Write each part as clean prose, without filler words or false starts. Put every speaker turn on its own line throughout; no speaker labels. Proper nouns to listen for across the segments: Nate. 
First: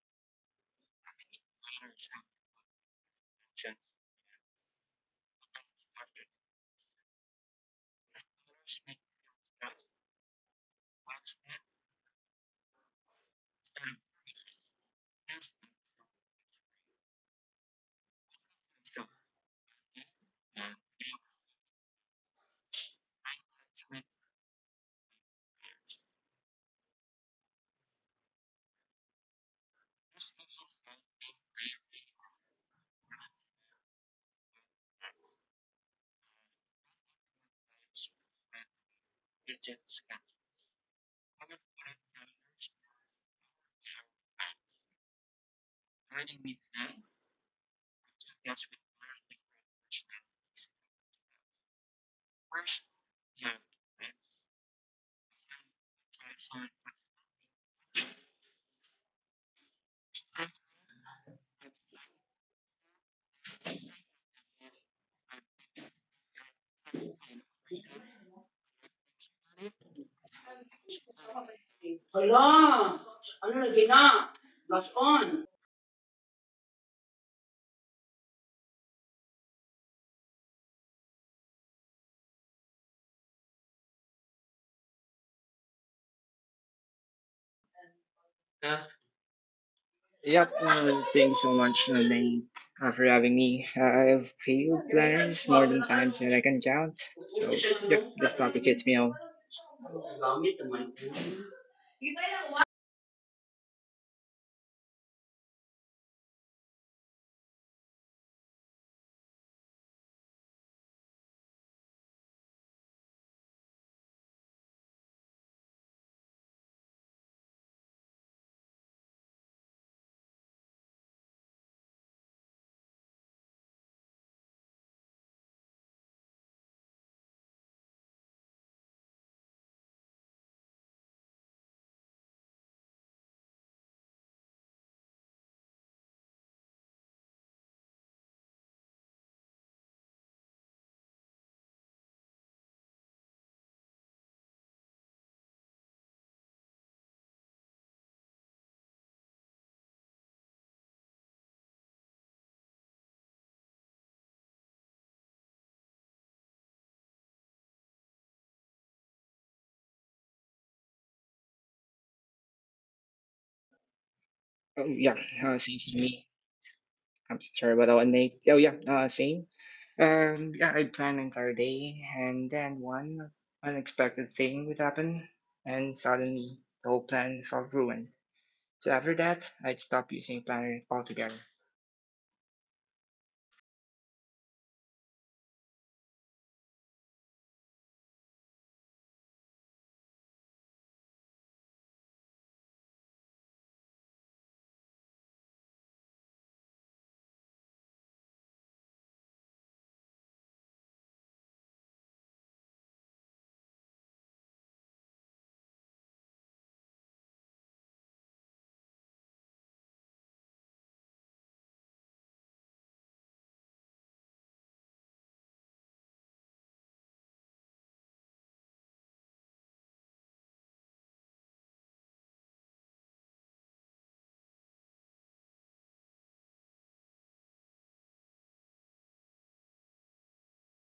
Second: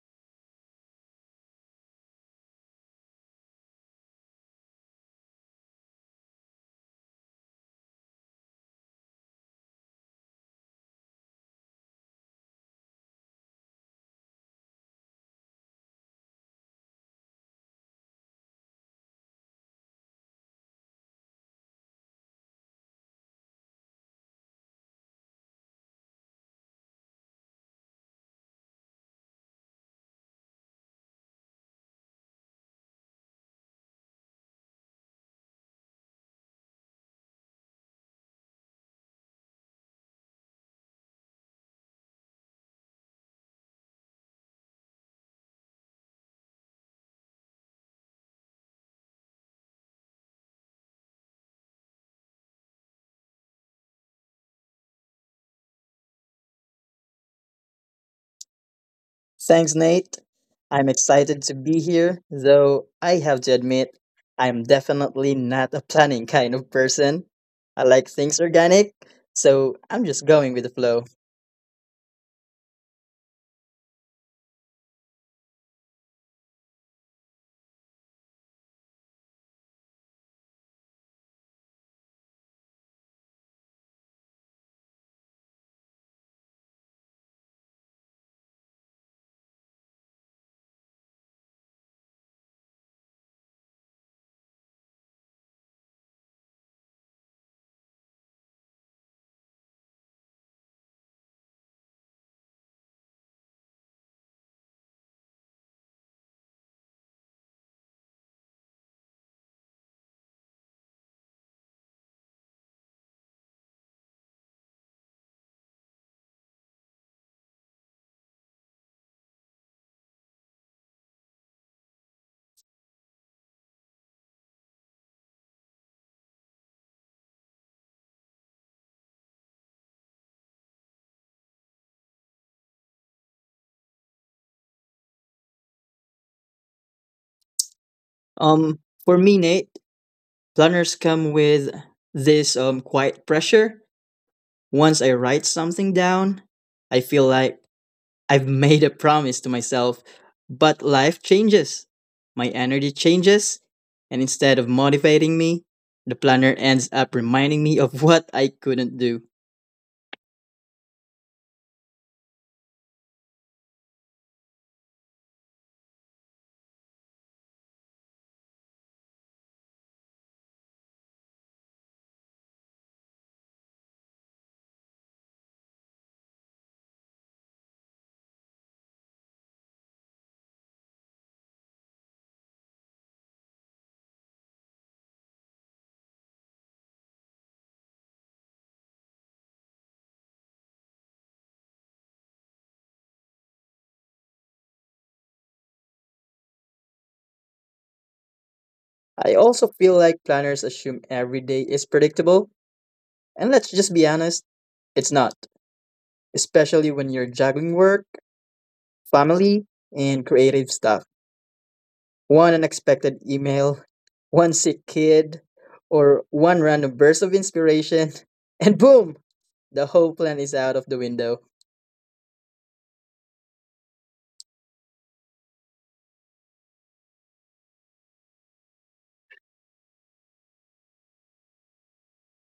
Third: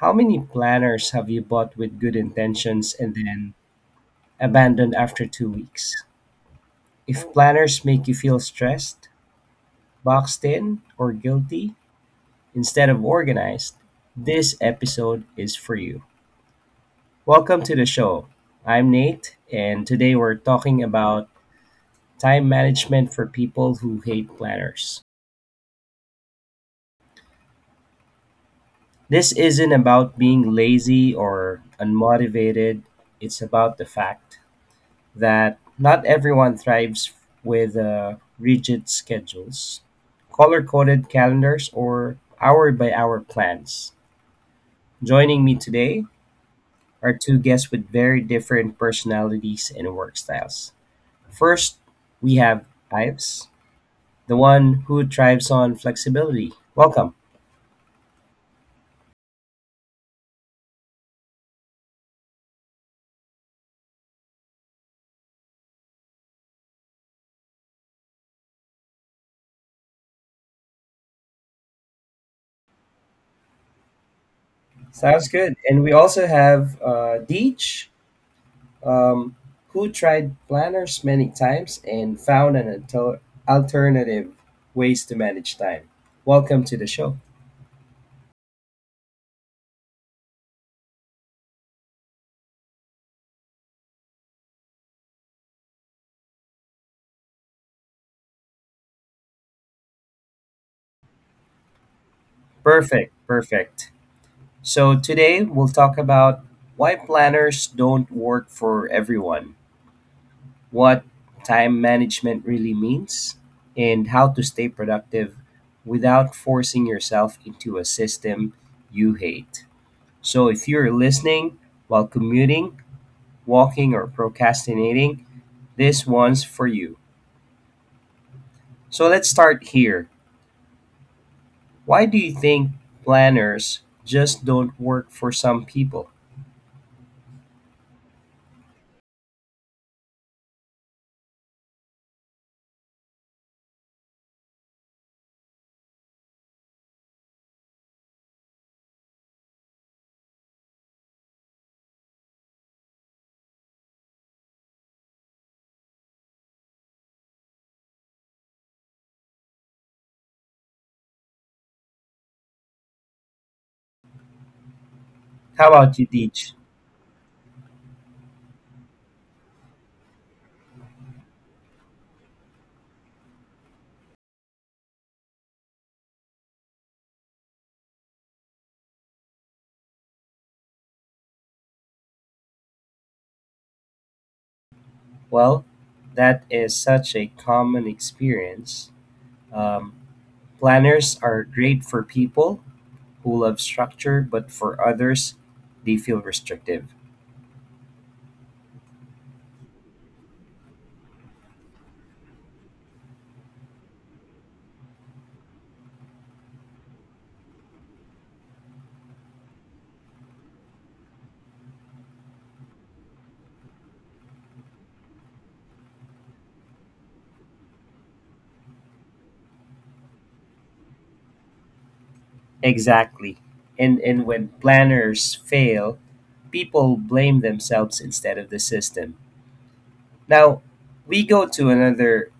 How many planners have you bought with good intentions and then abandoned after 2 weeks? If planners make you feel stressed, boxed in, or guilty instead of organized, this episode is for you. Welcome to the show. I'm Nate, and today we're talking about time management for people who hate planners. This isn't about being lazy or unmotivated, it's about the fact that not everyone thrives with rigid schedules, color coded calendars, or hour by hour plans. Joining me today are two guests with very different personalities and work styles. First, we have Ives, the one who thrives on flexibility. Welcome.
Thanks, Nate. I'm excited to be here, though I have to admit, I'm definitely not a planning kind of person. I like things organic, so I'm just going with the flow.
Allah, Allah Gina, lost
Sounds
on.
good. And we also have Deej, um, who tried planners many times and found an alternative ways to manage time. Welcome to the show.
Yep, Thanks so much, Lane, for having me. I've failed planners more than times that I can count. So, yep, this topic hits me all.
Perfect, perfect. So today we'll talk about why planners don't work for everyone, what time management really means, and how to stay productive without forcing yourself into a system you hate. So if you're listening while commuting, walking, or procrastinating, this one's for you. So let's start here. Why do you think planners just don't work for some people?
For me, Nate, planners come with this quiet pressure. Once I write something down, I feel like I've made a promise to myself, but life changes. My energy changes, and instead of motivating me, the planner ends up reminding me of what I couldn't do.
How about you, Deej? Well, that is such a common experience. Um, Planners are great for people who love structure, but for others, they feel restrictive.
I also feel like planners assume every day is predictable, and let's just be honest, it's not, especially when you're juggling work, family, and creative stuff. One unexpected email, one sick kid, or one random burst of inspiration, and boom, the whole plan is out of the window.
Exactly. And when planners fail, people blame themselves instead of the system. Now, we go to another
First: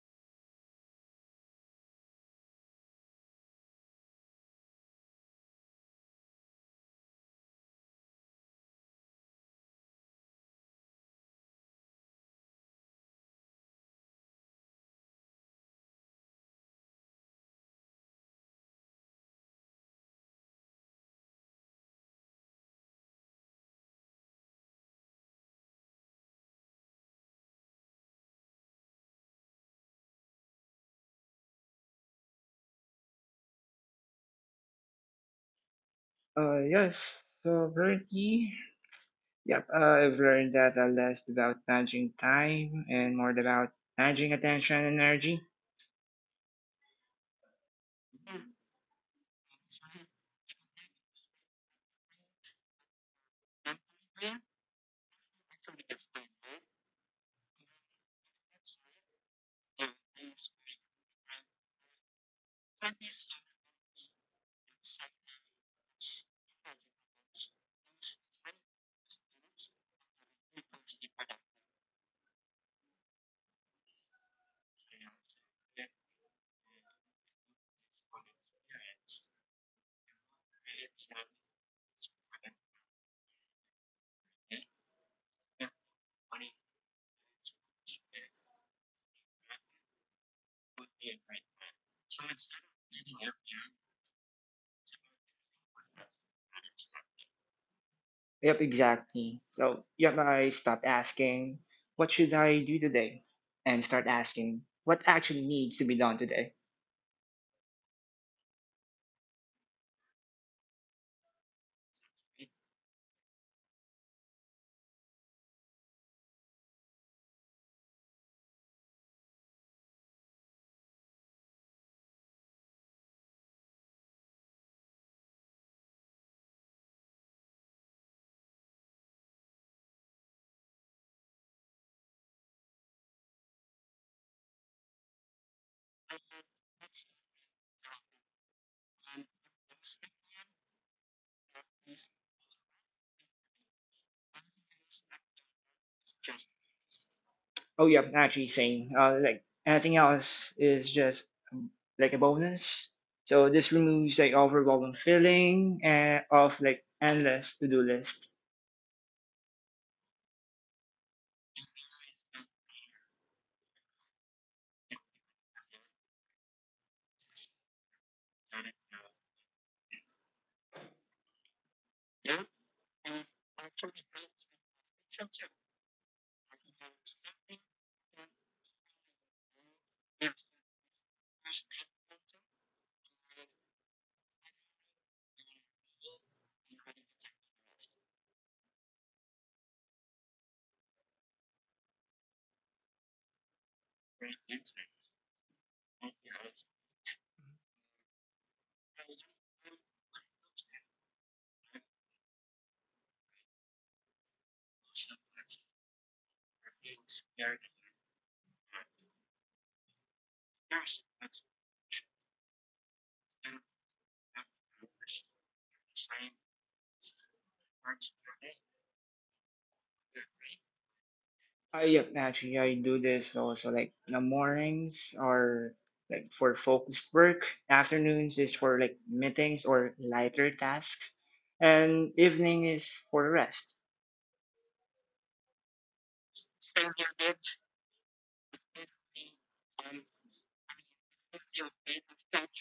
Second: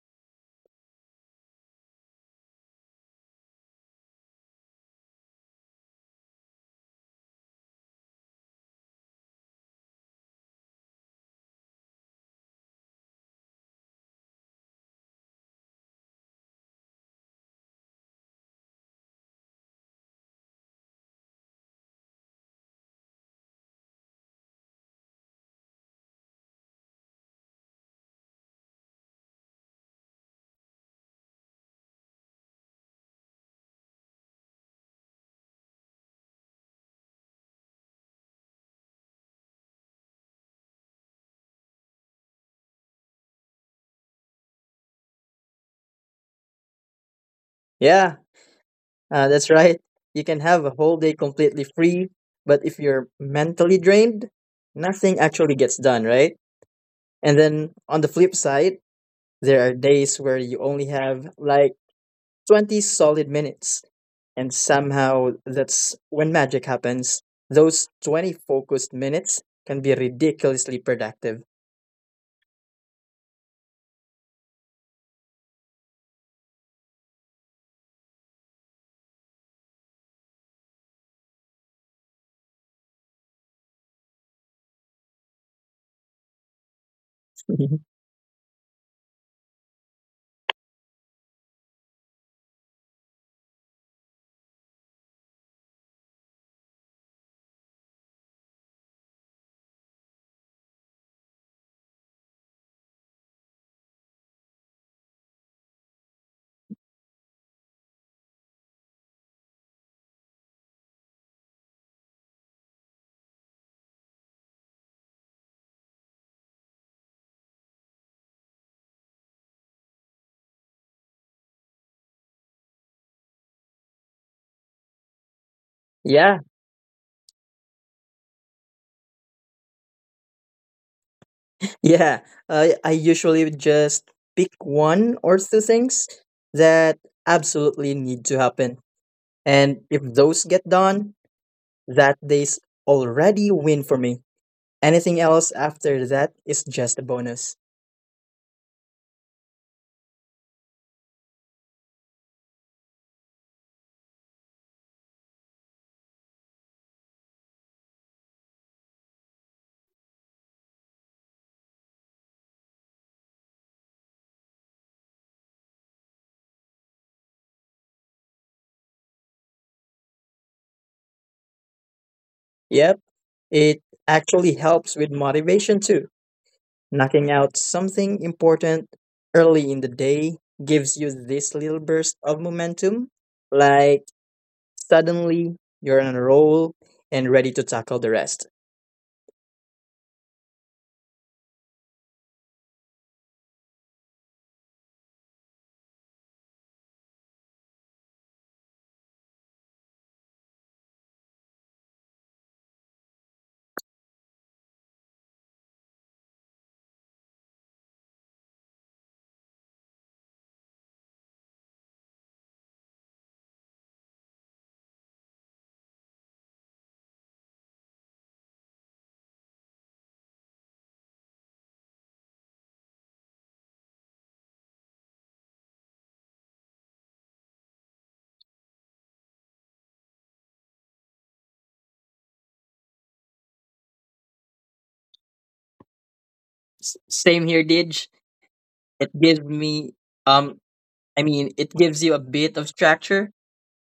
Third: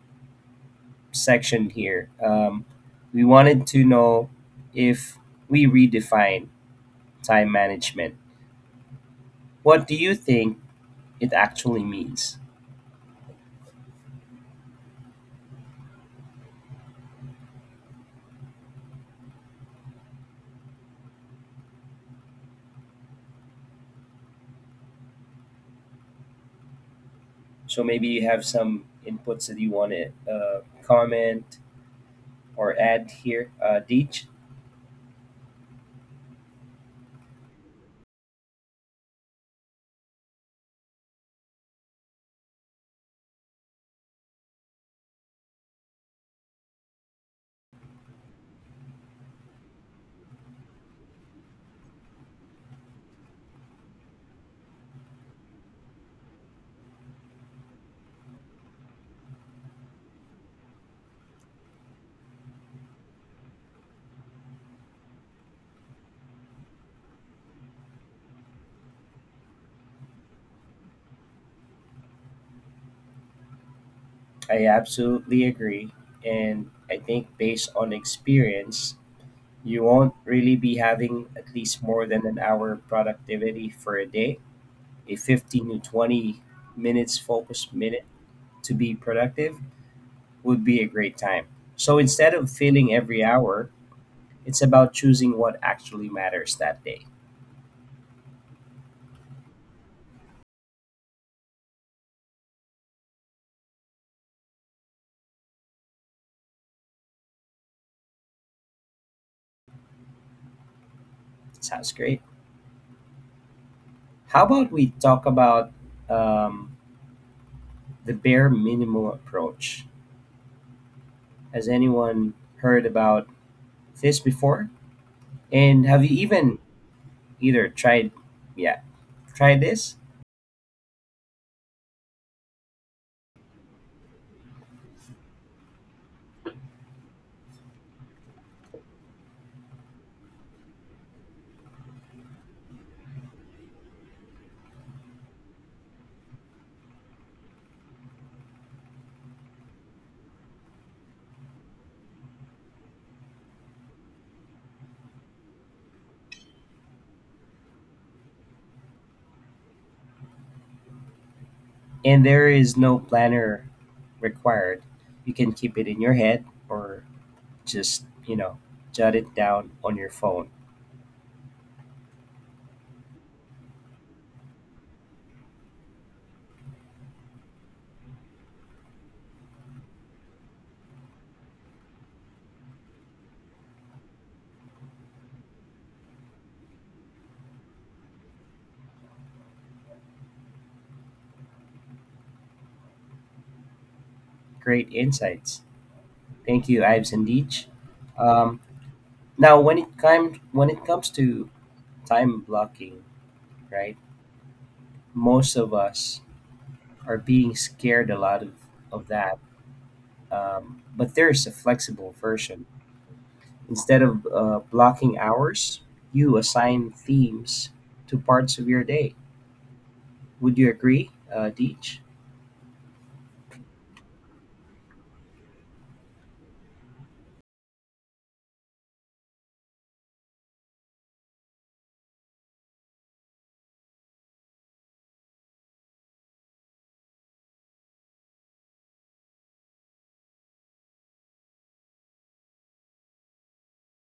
section here. We wanted to know if we redefine time management, what do you think it actually means? So maybe you have some inputs that you want to comment or add here, Deej.
Yes, so currently, yep, uh, I've learned that less about managing time and more about managing attention and energy.
Yeah, that's right. You can have a whole day completely free, but if you're mentally drained, nothing actually gets done, right? And then on the flip side, there are days where you only have like 20 solid minutes, and somehow that's when magic happens. Those 20 focused minutes can be ridiculously productive.
I absolutely agree, and I think based on experience, you won't really be having at least more than an hour productivity for a day. A 15 to 20 minutes focus
Mhm.
minute to be productive would be a great time. So instead of failing every hour, it's about choosing what actually matters that day.
Yep, exactly. So I stopped asking, what should I do today? And start asking, what actually needs to be done today?
Sounds great. How about we talk about um, the bare minimum approach? Has anyone heard about this before? And have you
Yeah,
even either tried, yeah, tried this?
yeah, I usually would just pick one or two things that absolutely need to happen, and if those get done, that day's already win for me. Anything else after that is just a bonus.
Oh, yep, actually same. Like anything else is just um, like a bonus. So this removes like overwhelming feeling and of like endless to-do lists.
And there is no planner required. You can keep it in your head or just, you know, jot it down on your phone.
Yep, it actually helps with motivation too. Knocking out something important early in the day gives you this little burst of momentum, like suddenly you're on a roll and ready to tackle the rest.
Great insights. Thank you, Ives and Deej. Um, Now, when it comes to time blocking, right? Most of us are being scared a lot of that. But there's a flexible version. Instead of blocking hours, you assign themes to parts of your day. Would you agree, Deej?
Actually I do this also like in the mornings or like for focused work. Afternoons is for like meetings or lighter tasks. And evening is for rest.
Same here, Didge. It gives me, um, it gives you a bit of structure,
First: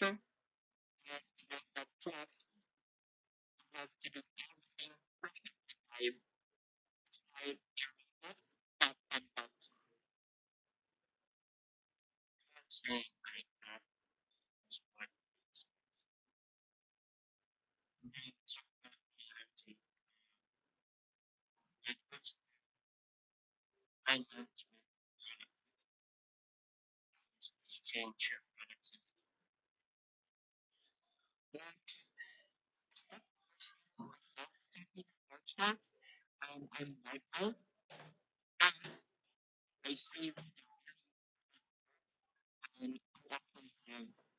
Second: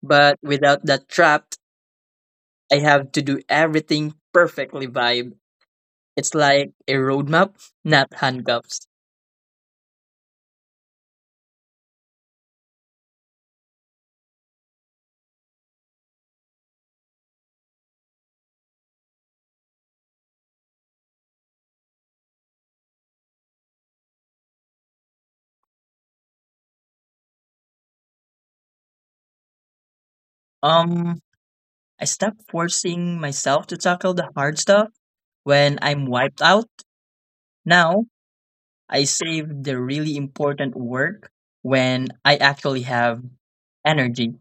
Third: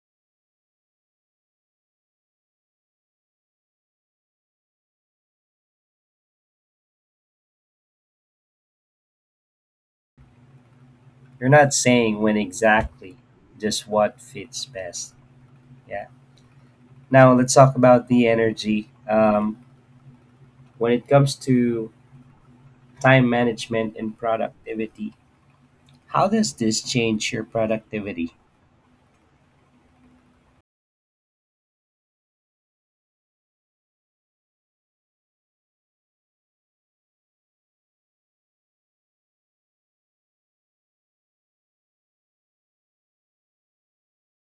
but without that trap, I have to do everything perfectly vibe. It's like a roadmap, not handcuffs.
You're not saying when exactly, just what fits best. Yeah. Now let's talk about the energy. When it comes to time management and productivity. How does this change your productivity?
Um, I stopped forcing myself to tackle the hard stuff when I'm wiped out. Now, I save the really important work when I actually have energy.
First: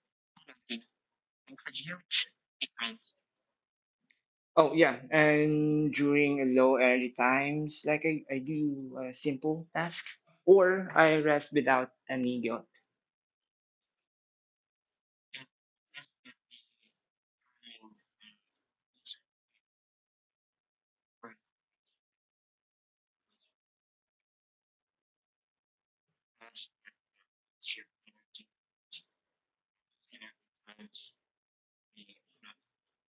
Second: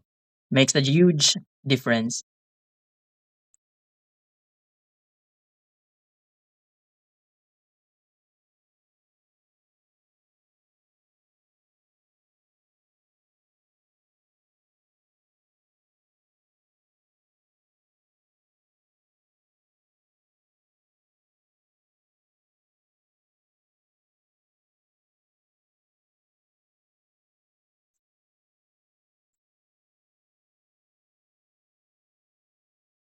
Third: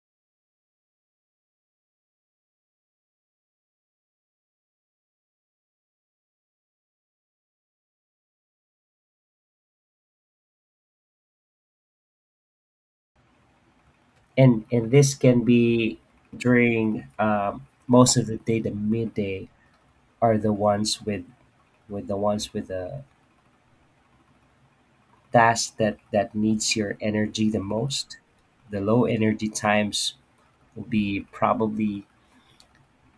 Makes a huge difference.
Oh yeah, and during low energy times, like I do simple tasks or I rest without any guilt.
And this can be during most of the day. The midday are the ones with the ones with the task that needs your energy the most. The low energy times will be probably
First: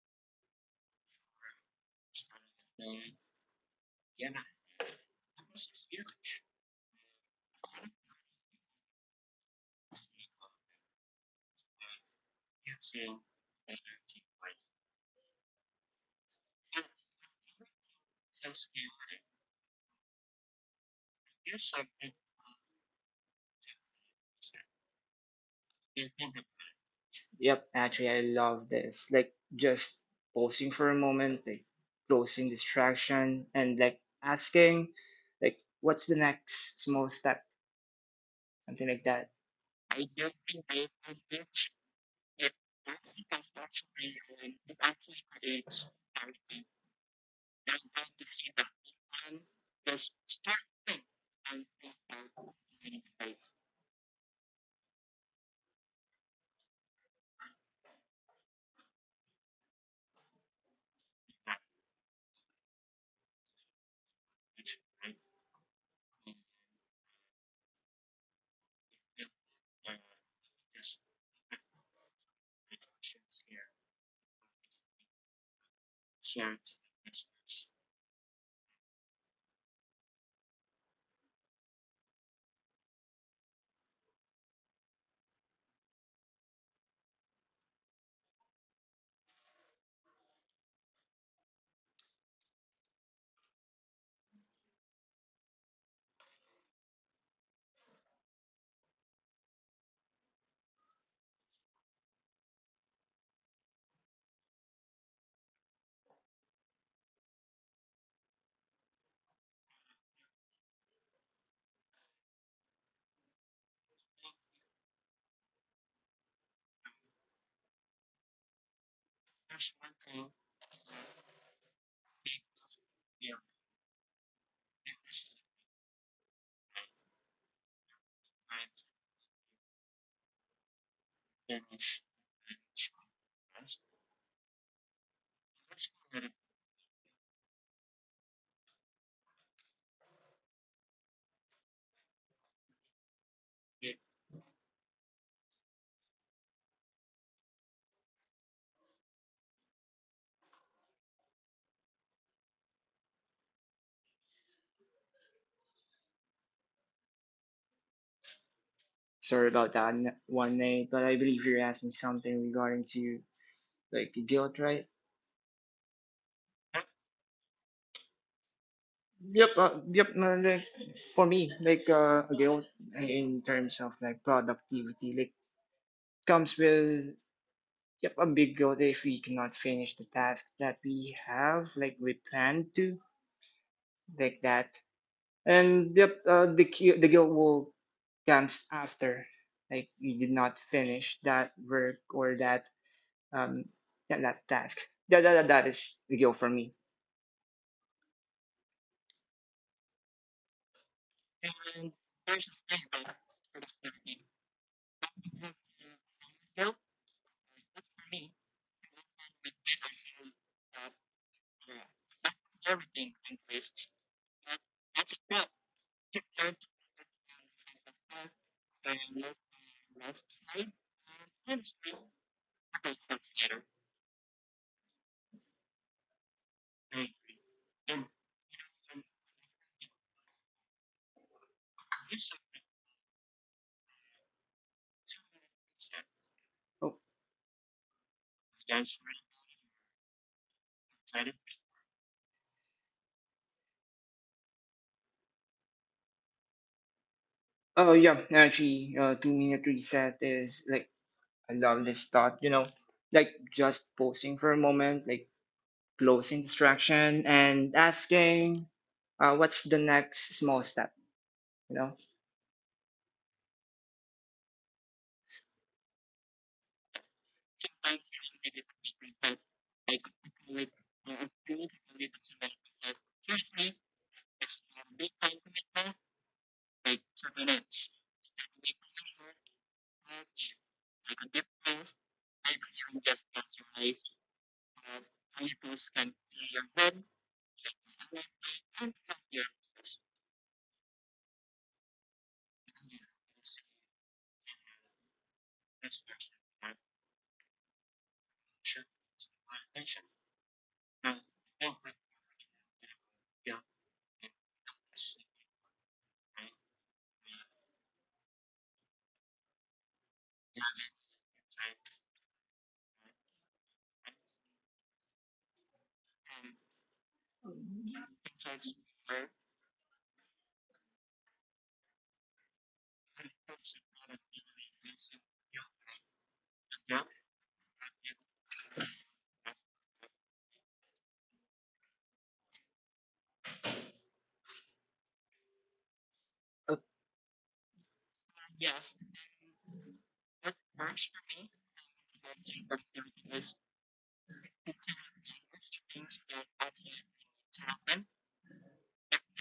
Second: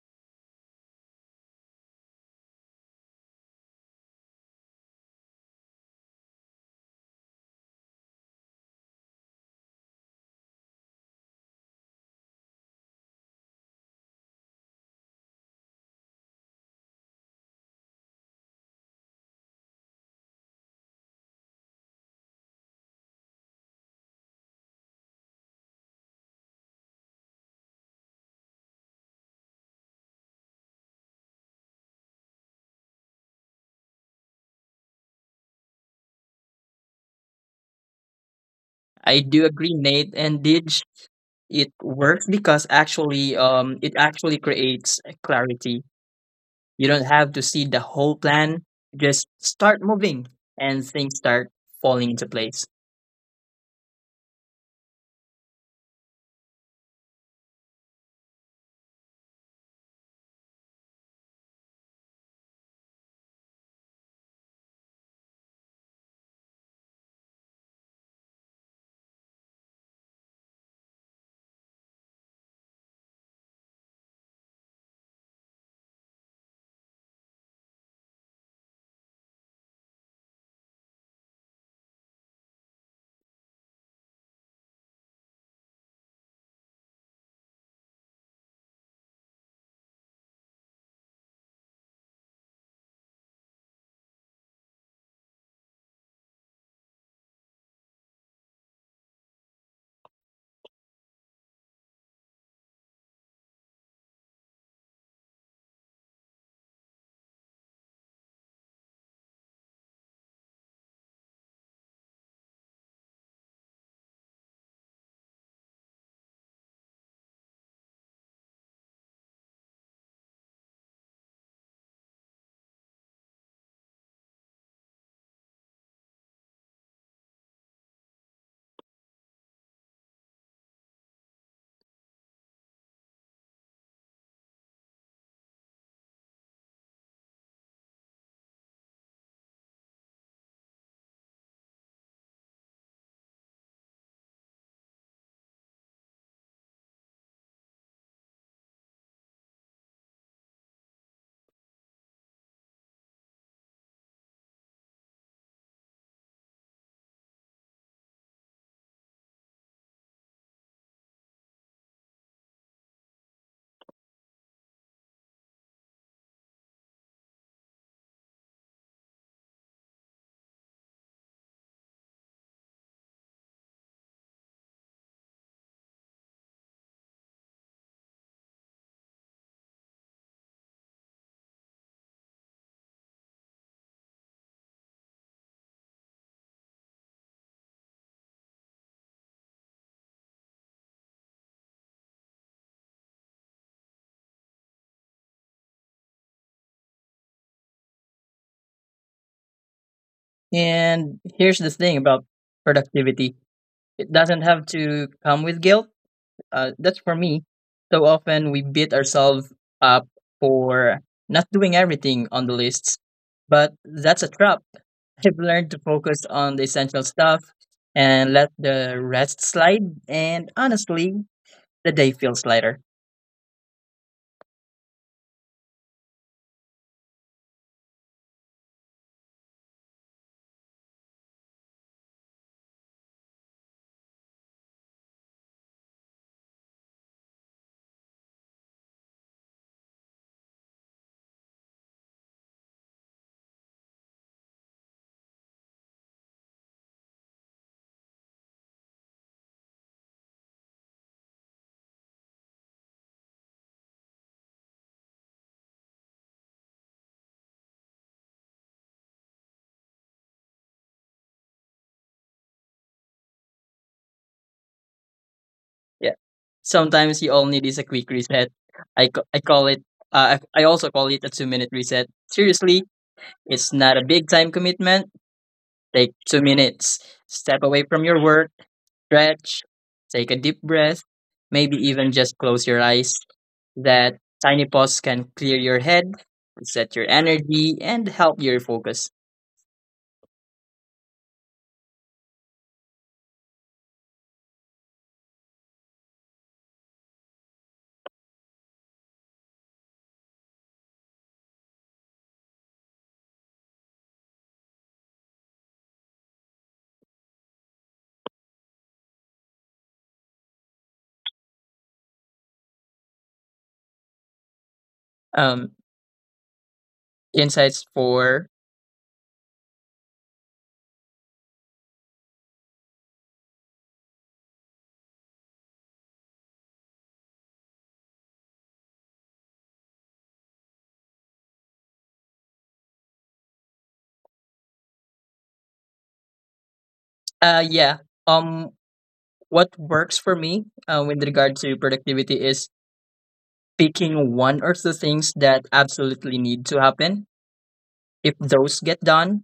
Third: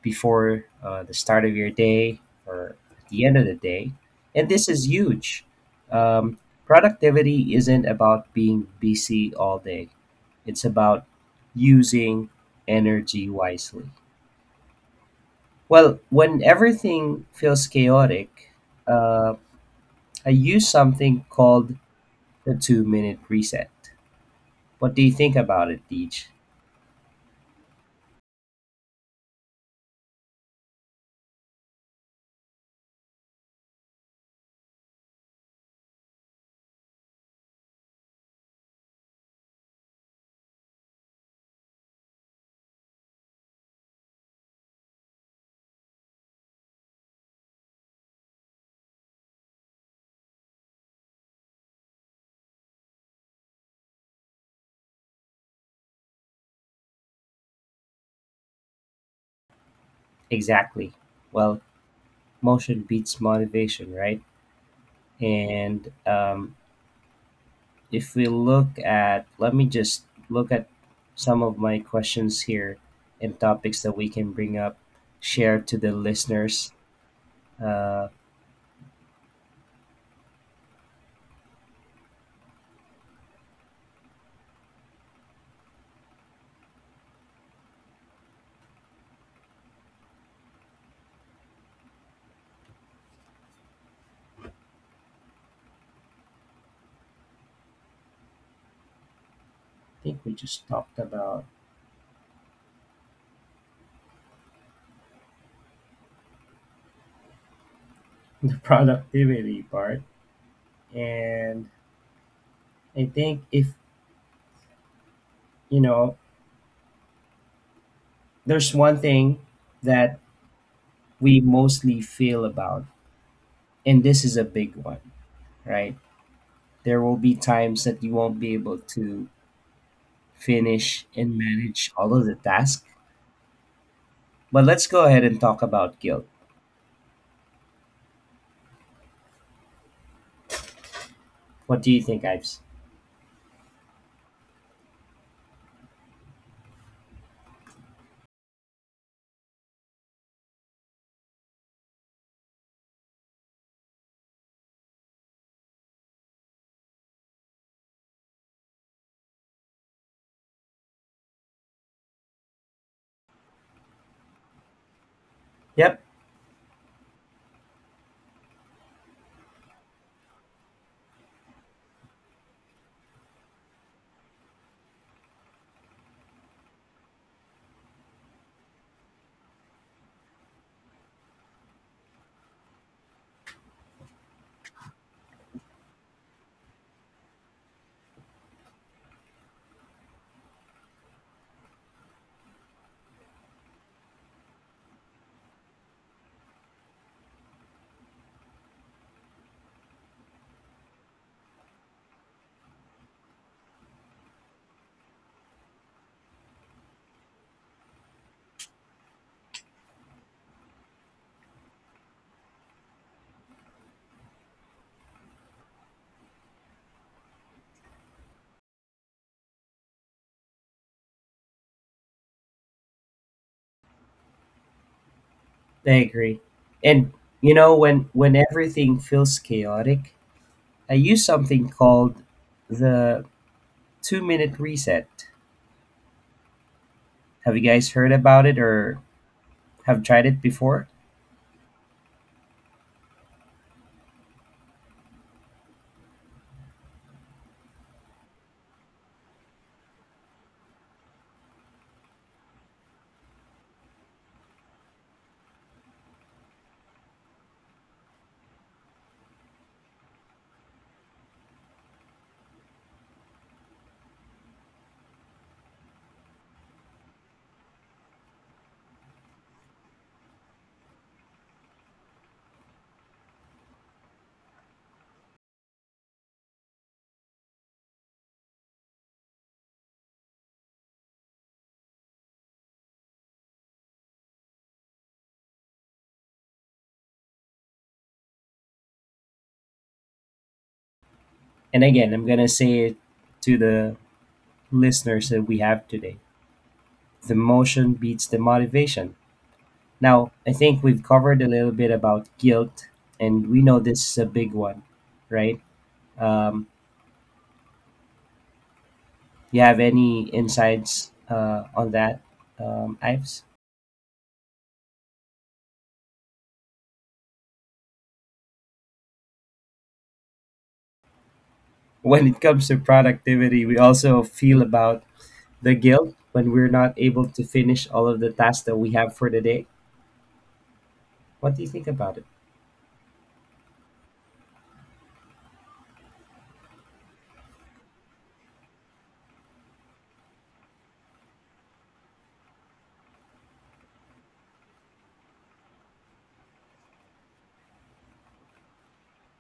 before the start of your day or at the end of the day. And this is huge. Um, Productivity isn't about being busy all day, it's about using energy wisely. Well, when everything feels chaotic, uh, I use something called the 2 minute reset. What do you think about it, Deej?
Yep, actually, I love this. Like, just pausing for a moment, like, closing distraction, and like asking, like, what's the next small step? Something like
I
that.
do agree, Nate. And Dij, it works because actually, it actually creates clarity. You don't have to see the whole plan. Just start moving, and things start falling into place.
Exactly. Well, motion beats motivation, right? And if we look at, let me just look at some of my questions here and topics that we can bring up, share to the listeners. Uh, I think we just talked about the productivity part. And I think if, you know, there's one thing that we mostly feel about, and this is a big one, right? There will be times that you won't be able to finish and manage all of the tasks. But let's go ahead and talk about guilt. What do you think, Ives?
Sorry about that one night, but I believe you're asking something regarding to like guilt, right?
Yep,
Yep, yep. No, no, like, for me, like, guilt in terms of like productivity, like, comes with yep a big guilt if we cannot finish the tasks that we have, like, we planned to like that. And the guilt will comes after, like you did not finish that work or that um yeah, that task. That is the guilt for me.
And here's the thing about productivity: it doesn't have to come with guilt. That's for me. So often we beat ourselves up for not doing everything on the lists, but that's a trap. I've learned to focus on the essential stuff and let the rest slide. And honestly, the day feels lighter.
I agree. And you know, when everything feels chaotic, I use something called the 2 minute reset.
Oh,
Have you guys heard about it or have tried it before?
oh yeah, actually, 2-minute reset is like I love this thought. You know, like just pausing for a moment, like closing distraction and asking, what's the next small step? You know,
Yeah. Sometimes you all need is a quick reset. I call it, I also call it a 2-minute reset. Seriously, it's not a big time commitment. Take 2 minutes. Step away from your work, stretch, take a deep breath, maybe even just close your eyes. That tiny pause can clear your head, reset your energy, and help your focus.
And again, I'm gonna say it to the listeners that we have today. The motion beats the motivation. Now, I think we've covered a little bit about guilt, and we know this is a big one, right? Um, You have any insights on that, Ives?
Um, insights for
When it comes to productivity, we also feel about the guilt when we're not able to finish all of the tasks that we have for the day. What do you think about it?
oh,
yeah um what works for me with regard to productivity is picking one or two things that absolutely need to happen. If those get done,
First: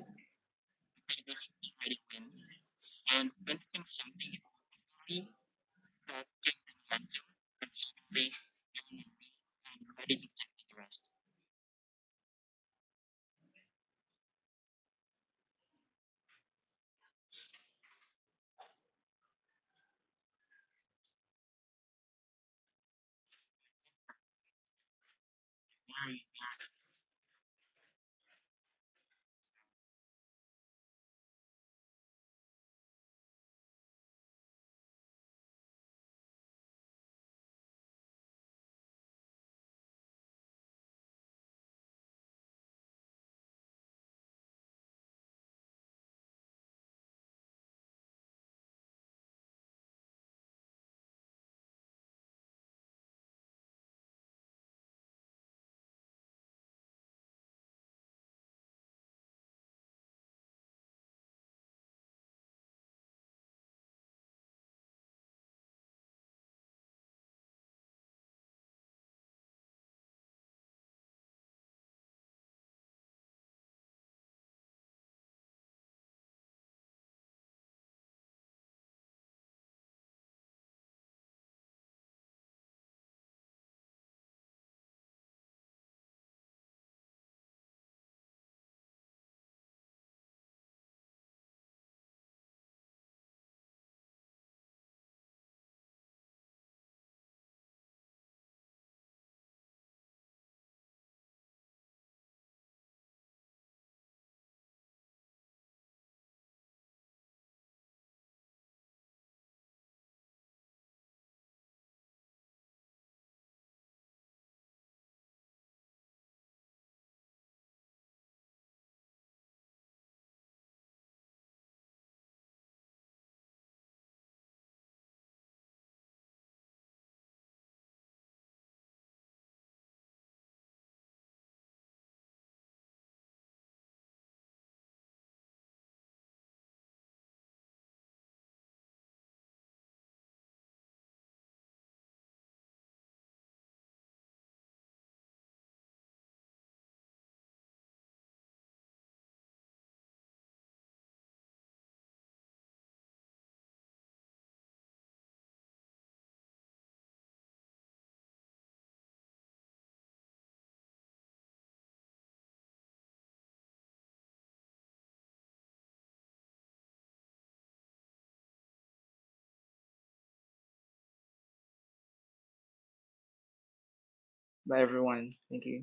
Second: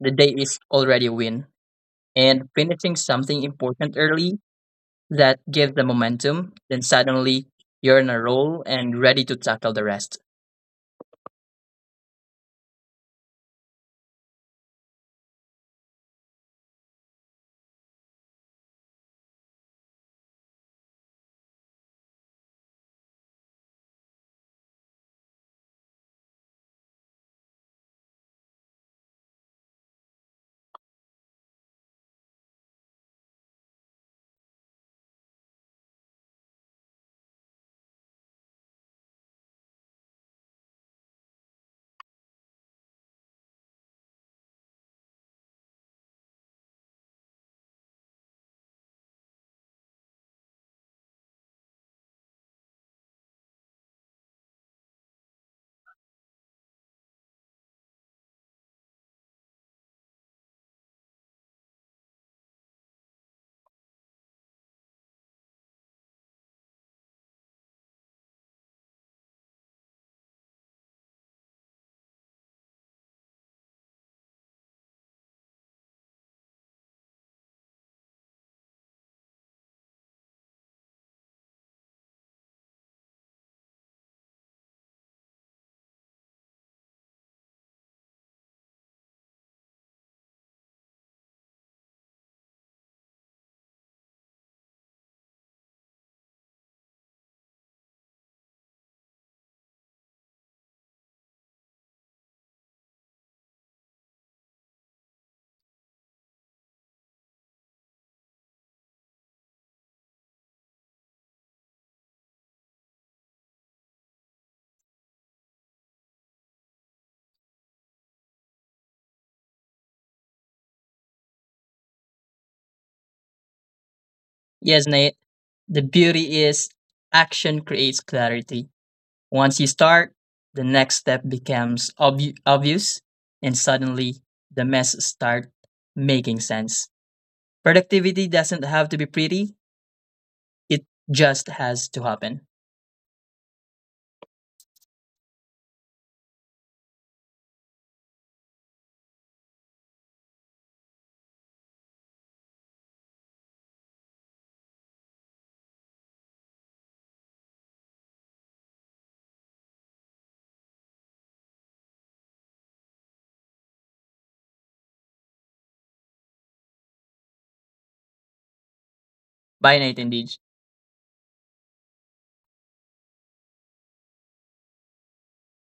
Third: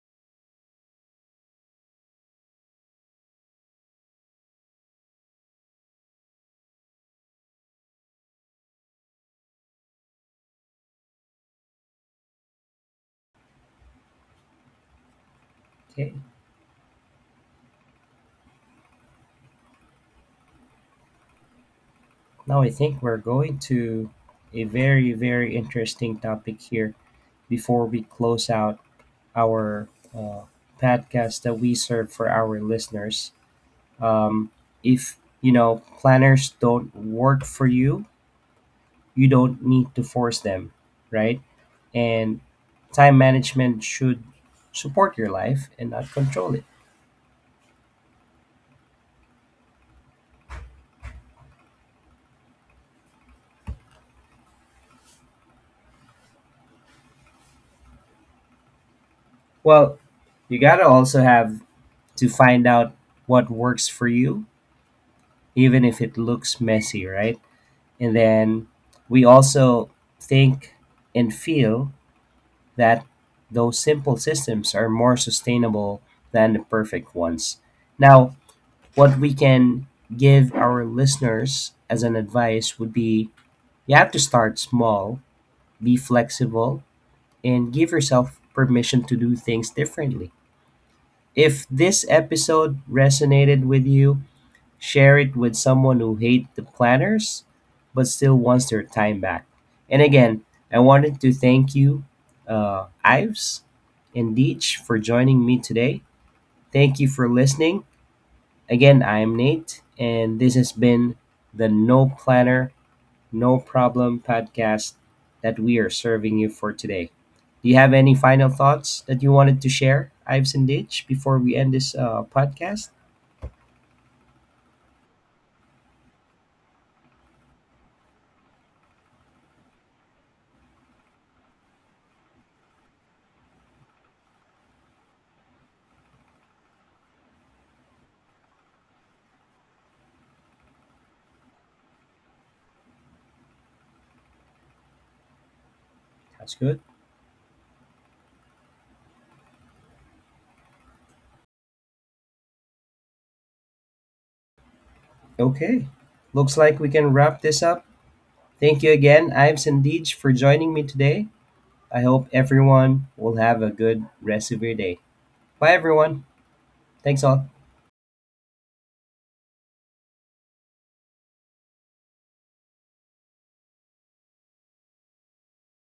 the day is already a win. And finishing something important early that give the momentum, then suddenly you're in a roll and ready to tackle the rest.
Okay, now I think we're going to a very, very interesting topic here before we close out our uh, podcast that we serve for our listeners. Um, if you know planners don't work for you, you don't need to force them, right? And time management should support your life and not control it. Well, you gotta also have to find out what works for you, even if it looks messy, right? And then we also think and feel that those simple systems are more sustainable than the perfect ones. Now, what we can give our listeners as an advice would be you have to start small, be flexible, and give yourself permission to do things differently. If this episode resonated with you, share it with someone who hates the planners but still wants their time back. And again, I wanted to thank you, Ives and Deech, for joining me today. Thank you for listening. Again, I am Nate, and this has been the No Planner No Problem podcast that we are serving you for today. Do you have any final thoughts that you wanted to share, Ives and Ditch, before we end this podcast?
Yes, Nate, the beauty is action creates clarity. Once you start, the next step becomes obvious, and suddenly the mess start making sense. Productivity doesn't have to be pretty, it just has to happen.
That's good. Okay. Looks like we can wrap this up. Thank you again, Ives and Deej, for joining me today. I hope everyone will have a good rest of your day. Bye, everyone. Thanks all.
Bye, nightingale.
Bye everyone. Thank you.